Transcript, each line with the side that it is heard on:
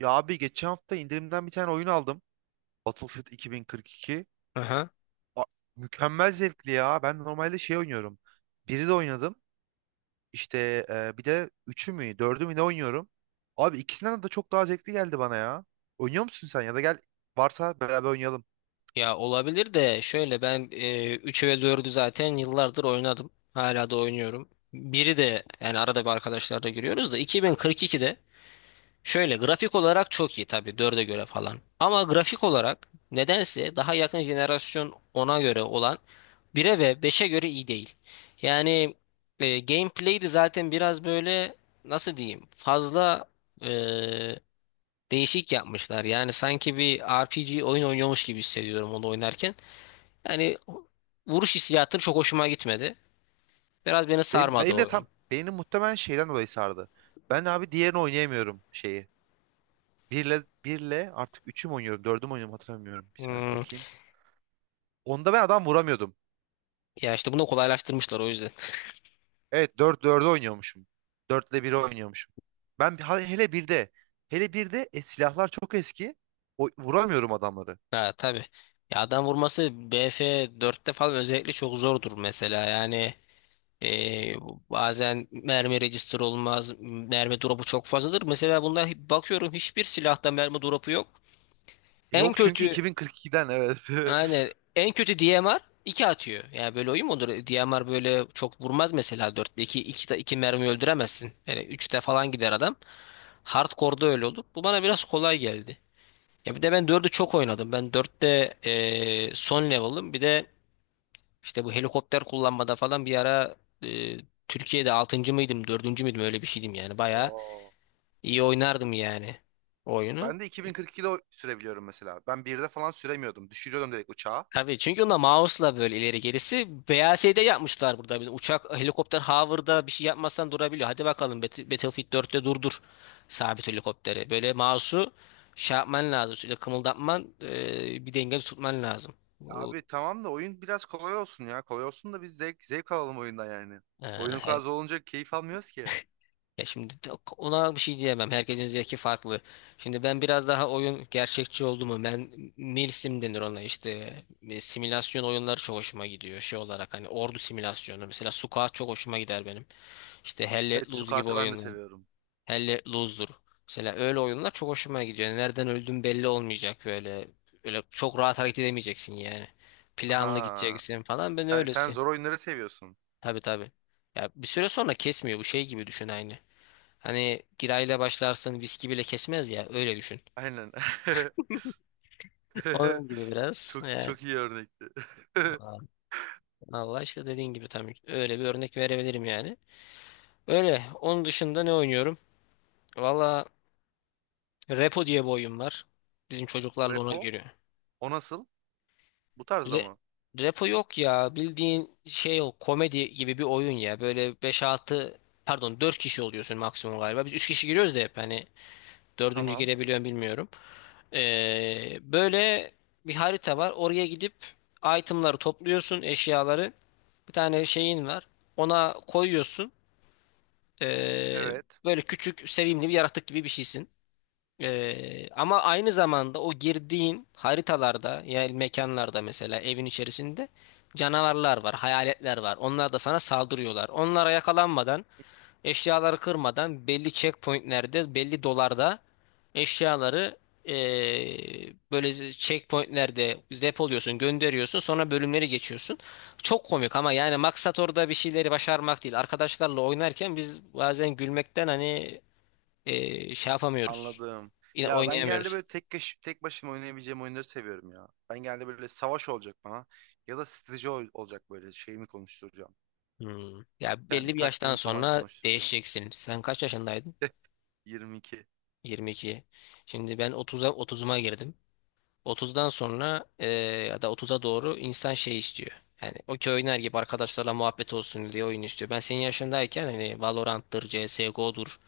right: Ya abi geçen hafta indirimden bir tane oyun aldım. Battlefield 2042.
left: Aha.
right: A- Mükemmel zevkli ya. Ben normalde şey oynuyorum. Biri de oynadım. İşte bir de üçü mü, dördü mü ne oynuyorum. Abi ikisinden de çok daha zevkli geldi bana ya. Oynuyor musun sen ya da gel varsa beraber oynayalım.
left: Ya olabilir de şöyle ben 3'ü ve dördü zaten yıllardır oynadım. Hala da oynuyorum. Biri de yani arada bir arkadaşlarla giriyoruz da 2042'de şöyle grafik olarak çok iyi tabii 4'e göre falan. Ama grafik olarak nedense daha yakın jenerasyon ona göre olan 1'e ve beşe göre iyi değil. Yani gameplay de zaten biraz böyle nasıl diyeyim fazla, e, değişik yapmışlar. Yani sanki bir RPG oyun oynuyormuş gibi hissediyorum onu oynarken. Yani vuruş hissiyatı çok hoşuma gitmedi. Biraz beni
right: Benim,
left: sarmadı
right: benim
left: o
right: de tam
left: oyun.
right: benim muhtemelen şeyden dolayı sardı. Ben abi diğerini oynayamıyorum şeyi. Birle artık üçü mü oynuyorum, dördü mü oynuyorum hatırlamıyorum. Bir saniye
left: Hmm.
right: bakayım. Onda ben adam vuramıyordum.
left: Ya işte bunu kolaylaştırmışlar o yüzden.
right: Evet dört 4'e oynuyormuşum. 4 ile 1'e oynuyormuşum. Hele birde, hele birde silahlar çok eski. Vuramıyorum adamları.
left: Ha, tabii. Ya adam vurması BF4'te falan özellikle çok zordur mesela. Yani e, bazen mermi register olmaz. Mermi drop'u çok fazladır. Mesela bunda bakıyorum hiçbir silahta mermi drop'u yok. En
right: Yok çünkü
left: kötü
right: 2042'den, evet.
left: Aynen. En kötü DMR 2 atıyor. Yani böyle oyun mu olur? DMR böyle çok vurmaz mesela 4'te 2 2 2 mermi öldüremezsin. Yani üçte falan gider adam. Hardcore'da öyle olur. Bu bana biraz kolay geldi. Ya bir de ben 4'ü çok oynadım. Ben dörtte, son level'ım. Bir de işte bu helikopter kullanmada falan bir ara eee, Türkiye'de altıncı mıydım, dördüncü müydüm öyle bir şeydim yani. Bayağı
right: Oo.
left: iyi oynardım yani o oyunu.
right: Ben de 2042'de sürebiliyorum mesela. Ben birde falan süremiyordum. Düşürüyordum direkt uçağa.
left: Tabii çünkü onda mouse'la böyle ileri gerisi BASD yapmışlar burada. Bir de uçak, helikopter hover'da bir şey yapmazsan durabiliyor. Hadi bakalım Battlefield 4'te durdur sabit helikopteri. Böyle mouse'u şey yapman lazım. Sürekli kımıldatman, bir denge tutman lazım. Bu
right: Abi tamam da oyun biraz kolay olsun ya. Kolay olsun da biz zevk alalım oyundan yani.
left: e,
right: Oyunun kolay
left: her-
right: zor olunca keyif almıyoruz ki.
left: Ya şimdi de- Ona bir şey diyemem. Herkesin zevki farklı. Şimdi ben biraz daha oyun gerçekçi oldu mu? Ben milsim denir ona işte. Simülasyon oyunları çok hoşuma gidiyor. Şey olarak hani ordu simülasyonu. Mesela Sukat çok hoşuma gider benim. İşte Hell Let
right: Evet,
left: Loose gibi
right: sukatı ben de
left: oyunlar.
right: seviyorum.
left: Hell Let Loose'dur. Mesela öyle oyunlar çok hoşuma gidiyor. Yani nereden öldüğün belli olmayacak böyle. Öyle çok rahat hareket edemeyeceksin yani. Planlı
right: Aha.
left: gideceksin falan. Ben
right: Sen
left: öylesin.
right: zor oyunları seviyorsun.
left: Tabii, tabii. Ya bir süre sonra kesmiyor. Bu şey gibi düşün aynı. Hani girayla başlarsın viski bile kesmez ya, öyle düşün.
right: Aynen.
left: Onun gibi biraz.
right: Çok
left: Yani
right: çok iyi örnekti.
left: Allah işte dediğin gibi tam öyle bir örnek verebilirim yani. Öyle. Onun dışında ne oynuyorum? Valla Repo diye bir oyun var. Bizim çocuklarla ona
right: Repo,
left: giriyor.
right: o nasıl? Bu tarzda
left: Re-
right: mı?
left: Repo yok ya. Bildiğin şey o komedi gibi bir oyun ya. Böyle beş altı, pardon, 4 kişi oluyorsun maksimum galiba. Biz 3 kişi giriyoruz da hep hani dördüncü
right: Tamam.
left: gelebiliyorum bilmiyorum. Böyle bir harita var. Oraya gidip itemları topluyorsun, eşyaları. Bir tane şeyin var. Ona koyuyorsun. Ee,
right: Evet.
left: Böyle küçük, sevimli bir yaratık gibi bir şeysin. Ama aynı zamanda o girdiğin haritalarda, yani mekanlarda, mesela evin içerisinde canavarlar var, hayaletler var. Onlar da sana saldırıyorlar. Onlara yakalanmadan, eşyaları kırmadan belli checkpointlerde, belli dolarda eşyaları, böyle checkpointlerde depoluyorsun, gönderiyorsun, sonra bölümleri geçiyorsun. Çok komik ama yani maksat orada bir şeyleri başarmak değil. Arkadaşlarla oynarken biz bazen gülmekten hani şey yapamıyoruz.
right: Anladım.
left: Yine
right: Ya ben genelde
left: oynayamıyoruz.
right: böyle tek kişi, tek başıma oynayabileceğim oyunları seviyorum ya. Ben genelde böyle savaş olacak bana ya da strateji olacak, böyle şeyimi konuşturacağım.
left: Hmm. Ya,
right: Yani
left: belli bir yaştan
right: taktiğimi falan
left: sonra
right: konuşturacağım.
left: değişeceksin. Sen kaç yaşındaydın?
right: 22.
left: 22. Şimdi ben 30'uma girdim. Otuzdan sonra, ya da otuza doğru insan şey istiyor. Yani okey oynar gibi arkadaşlarla muhabbet olsun diye oyun istiyor. Ben senin yaşındayken hani Valorant'tır, CSGO'dur.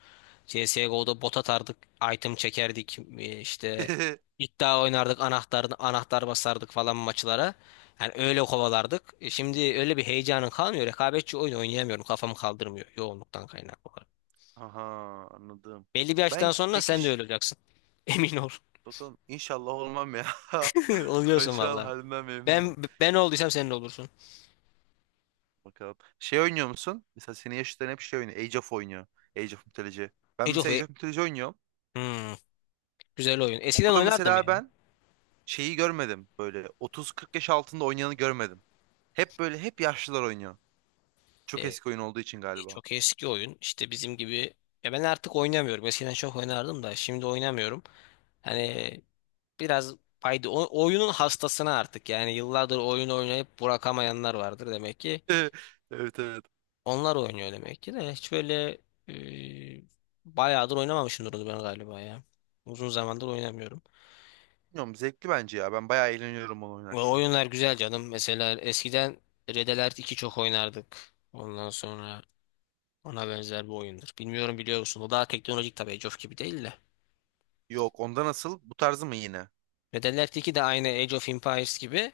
left: CSGO'da bot atardık, item çekerdik, işte iddia oynardık, anahtar basardık falan maçlara. Yani öyle kovalardık. Şimdi öyle bir heyecanın kalmıyor. Rekabetçi oyun oynayamıyorum. Kafamı kaldırmıyor yoğunluktan kaynaklı olarak.
right: Aha, anladım.
left: Belli bir yaştan
right: Ben
left: sonra
right: peki
left: sen de
right: ş-
left: öyle olacaksın. Emin ol.
right: Bakalım, inşallah olmam ya. Ben
left: Oluyorsun
right: şu an
left: vallahi.
right: halimden
left: Ben
right: memnunum.
left: ben olduysam senin olursun.
right: Bakalım. Şey oynuyor musun? Mesela senin yaşıtların hep şey oynuyor. Age of oynuyor. Age of Mythology. Ben
left: Age of
right: mesela
left: E-
right: Age of Mythology oynuyorum.
left: Hmm, güzel oyun. Eskiden
right: Orada
left: oynardım
right: mesela
left: ya.
right: ben şeyi görmedim. Böyle 30-40 yaş altında oynayanı görmedim. Hep böyle hep yaşlılar oynuyor.
left: E,
right: Çok eski oyun olduğu için galiba.
left: Çok eski oyun. İşte bizim gibi. Ya, ben artık oynamıyorum. Eskiden çok oynardım da şimdi oynamıyorum. Hani biraz fayda. Oyunun hastasına artık. Yani yıllardır oyun oynayıp bırakamayanlar vardır demek ki.
right: Evet, evet.
left: Onlar oynuyor demek ki de. Hiç böyle, e, bayağıdır oynamamışımdır onu ben galiba ya. Uzun zamandır oynamıyorum.
right: Bilmiyorum, zevkli bence ya. Ben bayağı eğleniyorum onu
left: Ve
right: oynarken.
left: oyunlar güzel canım. Mesela eskiden Red Alert iki çok oynardık. Ondan sonra ona benzer bir oyundur. Bilmiyorum, biliyor musun? O daha teknolojik tabii, Age of gibi değil de.
right: Yok, onda nasıl? Bu tarzı mı yine?
left: Metal Gear 2 de aynı Age of Empires gibi.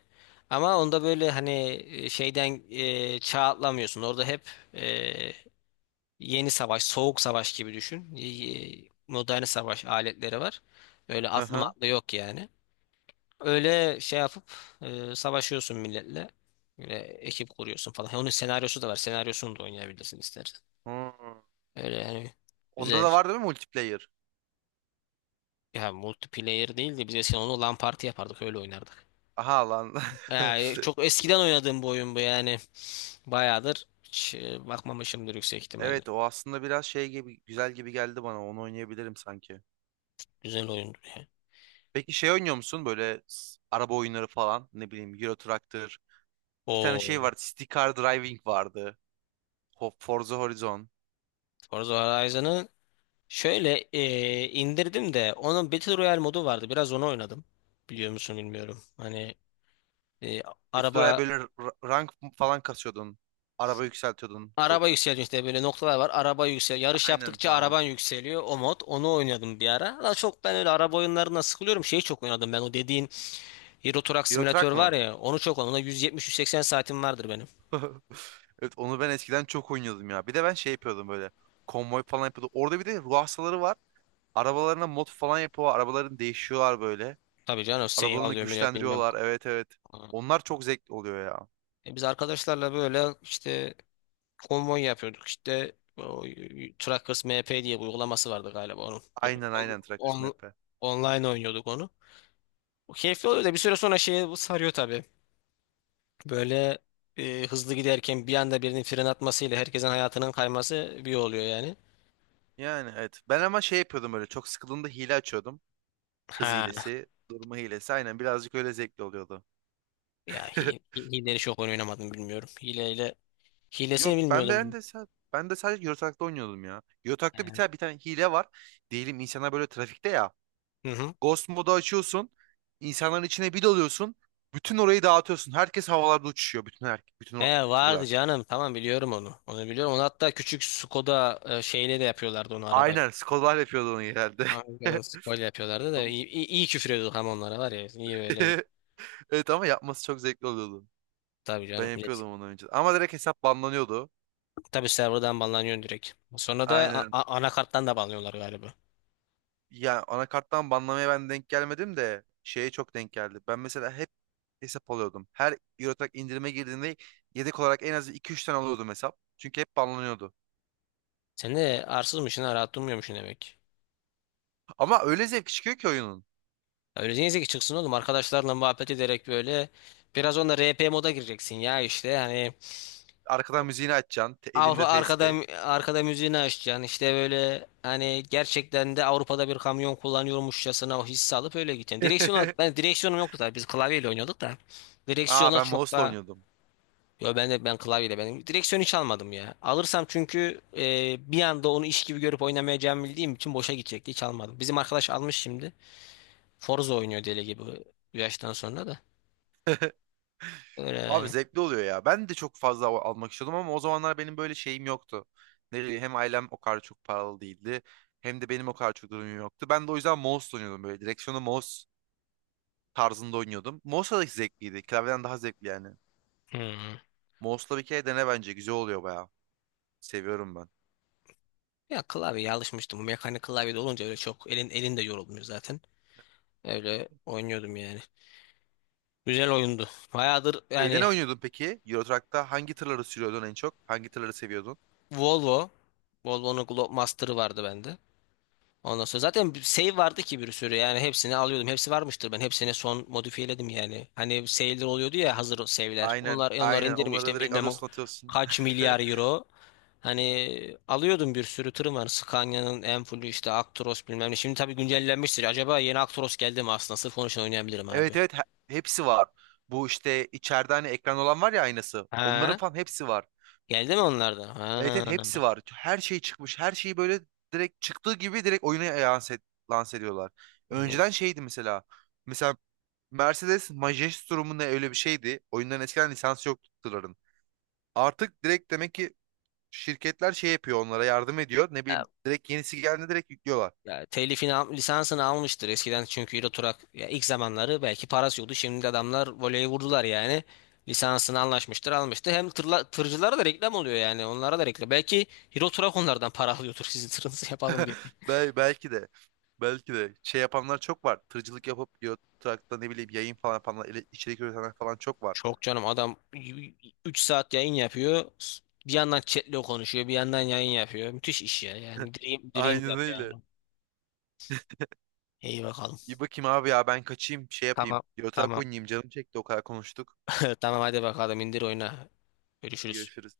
left: Ama onda böyle hani, şeyden, çağ atlamıyorsun. Orada hep, e, yeni savaş, soğuk savaş gibi düşün. Modern savaş aletleri var. Öyle
right: Hı
left: atlı
right: hı.
left: matlı yok yani. Öyle şey yapıp, savaşıyorsun milletle. Böyle ekip kuruyorsun falan. Onun senaryosu da var. Senaryosunu da oynayabilirsin istersen.
right: Hmm.
left: Öyle yani,
right: Onda
left: güzel.
right: da var değil mi multiplayer?
left: Ya multiplayer değil de biz eskiden onu LAN party yapardık, öyle oynardık.
right: Aha lan.
left: Yani çok eskiden oynadığım bu oyun bu yani. Bayağıdır hiç, bakmamışımdır yüksek ihtimalle.
right: Evet, o aslında biraz şey gibi, güzel gibi geldi bana. Onu oynayabilirim sanki.
left: Güzel oyundu ya.
right: Peki şey oynuyor musun böyle araba oyunları falan, ne bileyim, Euro Truck'tır. Bir tane şey
left: O
right: vardı, City Car Driving vardı. Forza Horizon.
left: Forza Horizon'ı şöyle, indirdim de onun Battle Royale modu vardı. Biraz onu oynadım. Biliyor musun bilmiyorum. Hani, e,
right: Eti oraya
left: araba
right: böyle rank falan kasıyordun. Araba yükseltiyordun gold
left: araba
right: kasıp.
left: yükseliyor işte, böyle noktalar var. Araba yükseliyor. Yarış
right: Aynen,
left: yaptıkça
right: tamam.
left: araban yükseliyor. O mod. Onu oynadım bir ara. Ama çok ben öyle araba oyunlarına sıkılıyorum. Şeyi çok oynadım ben, o dediğin Euro Truck
right: Euro
left: Simülatör
right: Truck
left: var
right: mı?
left: ya, onu çok, ona 170-180 saatim vardır benim.
right: Evet, onu ben eskiden çok oynuyordum ya. Bir de ben şey yapıyordum böyle. Konvoy falan yapıyordum. Orada bir de ruh hastaları var. Arabalarına mod falan yapıyorlar. Arabalarını değişiyorlar böyle.
left: Tabii canım, seyir
right: Arabalarını
left: alıyor millet bilmem.
right: güçlendiriyorlar. Evet, evet.
left: Aa.
right: Onlar çok zevkli oluyor ya.
left: Biz arkadaşlarla böyle işte konvoy yapıyorduk, işte o Truckers MP diye bir uygulaması vardı galiba onun. Böyle
right: Aynen, aynen, Truckers Map.
left: online oynuyorduk onu. O keyifli oluyor da bir süre sonra şeye sarıyor tabii. Böyle, hızlı giderken bir anda birinin fren atmasıyla herkesin hayatının kayması bir oluyor yani.
right: Yani, evet. Ben ama şey yapıyordum böyle. Çok sıkıldığımda hile açıyordum. Hız
left: Ha
right: hilesi, durma hilesi. Aynen, birazcık öyle zevkli oluyordu.
left: ya, hileleri çok oyun oynamadım bilmiyorum. Hilesini
right: Yok, ben ben
left: bilmiyordum.
right: de sa- ben de sadece Eurotrack'ta oynuyordum ya. Eurotrack'ta bir tane hile var. Diyelim insanlar böyle trafikte ya.
left: Hı hı.
right: Ghost modu açıyorsun. İnsanların içine bir dalıyorsun. Bütün orayı dağıtıyorsun. Herkes havalarda uçuşuyor. Bütün her bütün
left: He,
right: o
left: vardı
right: tırlar.
left: canım. Tamam, biliyorum onu. Onu biliyorum. Onu hatta küçük Skoda, şeyle de yapıyorlardı onu arabayla.
right: Aynen, Skolar yapıyordu onu genelde.
left: Aynen Skoda yapıyorlardı da
right: Onu-
left: iyi, iyi, iyi küfür ediyorduk ama onlara var ya. İyi böyle.
right: Evet, ama yapması çok zevkli oluyordu.
left: Tabii
right: Ben
left: canım millet.
right: yapıyordum onu önce. Ama direkt hesap banlanıyordu.
left: Tabii serverdan banlanıyorsun direkt. Sonra da
right: Aynen.
left: anakarttan da banlıyorlar galiba.
right: Ya, anakarttan banlamaya ben denk gelmedim de şeye çok denk geldi. Ben mesela hep hesap alıyordum. Her Eurotrack indirime girdiğinde yedek olarak en az iki üç tane alıyordum hesap. Çünkü hep banlanıyordu.
left: Sen de arsızmışsın ha, rahat durmuyormuşsun demek.
right: Ama öyle zevk çıkıyor ki oyunun.
left: Ya, öyle neyse ki çıksın oğlum, arkadaşlarla muhabbet ederek böyle biraz onda RP moda gireceksin ya işte hani
right: Arkadan müziğini açacaksın,
left: Avru
right: elinde
left: arkada
right: tespih.
left: arkada müziğini açacaksın. İşte böyle hani gerçekten de Avrupa'da bir kamyon kullanıyormuşçasına o hissi alıp öyle gideceksin. Direksiyona ben direksiyonum yoktu da biz klavyeyle oynuyorduk da.
right: Aa,
left: Direksiyona
right: ben
left: çok
right: mouse'la
left: da
right: oynuyordum.
left: yo ben klavyeyle, ben direksiyon hiç almadım ya. Alırsam çünkü, bir anda onu iş gibi görüp oynamayacağımı bildiğim için boşa gidecekti. Hiç almadım. Bizim arkadaş almış şimdi. Forza oynuyor deli gibi bu yaştan sonra da. Öyle
right: Abi
left: yani.
right: zevkli oluyor ya. Ben de çok fazla almak istiyordum ama o zamanlar benim böyle şeyim yoktu. Ne bileyim, hem ailem o kadar çok paralı değildi. Hem de benim o kadar çok durumum yoktu. Ben de o yüzden mouse oynuyordum böyle. Direksiyonu mouse tarzında oynuyordum. Mouse'la da zevkliydi. Klavyeden daha zevkli yani.
left: Hmm.
right: Mouse'la bir kere dene bence. Güzel oluyor bayağı. Seviyorum ben.
left: Ya, klavyeye alışmıştım. Bu mekanik klavye de olunca öyle çok elin de yorulmuyor zaten. Öyle oynuyordum yani. Güzel oyundu. Bayağıdır
right: Şeyde
left: yani.
right: ne oynuyordun peki? Euro Truck'ta hangi tırları sürüyordun en çok? Hangi tırları seviyordun?
left: Volvo. Volvo'nun Globemaster'ı vardı bende. Ondan sonra zaten bir save vardı ki bir sürü yani hepsini alıyordum. Hepsi varmıştır, ben hepsini son modifiyeledim yani. Hani save'ler oluyordu ya, hazır save'ler.
right: Aynen,
left: Onlar onları
right: aynen. Onları
left: indirmiştim,
right: direkt
left: bilmem
right: alıyorsun, atıyorsun.
left: kaç milyar euro. Hani alıyordum bir sürü tırım var. Scania'nın Enfulu işte Actros bilmem ne. Şimdi tabii güncellenmiştir. Acaba yeni Actros geldi mi aslında? Sırf onun için oynayabilirim abi.
right: Evet, evet, hepsi var. Bu işte içeride hani ekran olan var ya, aynası. Onların
left: Ha?
right: falan hepsi var.
left: Geldi mi onlardan?
right: Evet, evet,
left: Ha.
right: hepsi var. Her şey çıkmış. Her şeyi böyle direkt çıktığı gibi direkt oyuna lanse ediyorlar.
left: Hani
right: Önceden şeydi mesela. Mesela Mercedes Majestrum mu ne, öyle bir şeydi. Oyunların eskiden lisansı yoktu tırların. Artık direkt demek ki şirketler şey yapıyor, onlara yardım ediyor. Ne bileyim, direkt yenisi geldiğinde direkt yüklüyorlar.
left: ya, telifini lisansını almıştır eskiden çünkü Euro Truck ya, ilk zamanları belki parası yoktu. Şimdi adamlar voleyi vurdular yani. Lisansını anlaşmıştır, almıştır. Hem tırcılara da reklam oluyor yani. Onlara da reklam. Belki Euro Truck onlardan para alıyordur sizin tırınızı yapalım diye.
right: Belki de belki de şey yapanlar çok var. Tırcılık yapıp trakta, ne bileyim, yayın falan yapanlar, içerik üretenler falan çok var.
left: Çok canım, adam 3 saat yayın yapıyor. Bir yandan chatle konuşuyor, bir yandan yayın yapıyor. Müthiş iş ya. Yani dream
right: Aynen
left: yap
right: öyle.
left: yani. İyi bakalım.
right: İyi bakayım abi, ya ben kaçayım, şey yapayım.
left: Tamam.
right: Yotrak
left: Tamam.
right: oynayayım, canım çekti o kadar konuştuk.
left: Tamam, hadi bakalım, indir, oyna.
right: Hadi
left: Görüşürüz.
right: görüşürüz.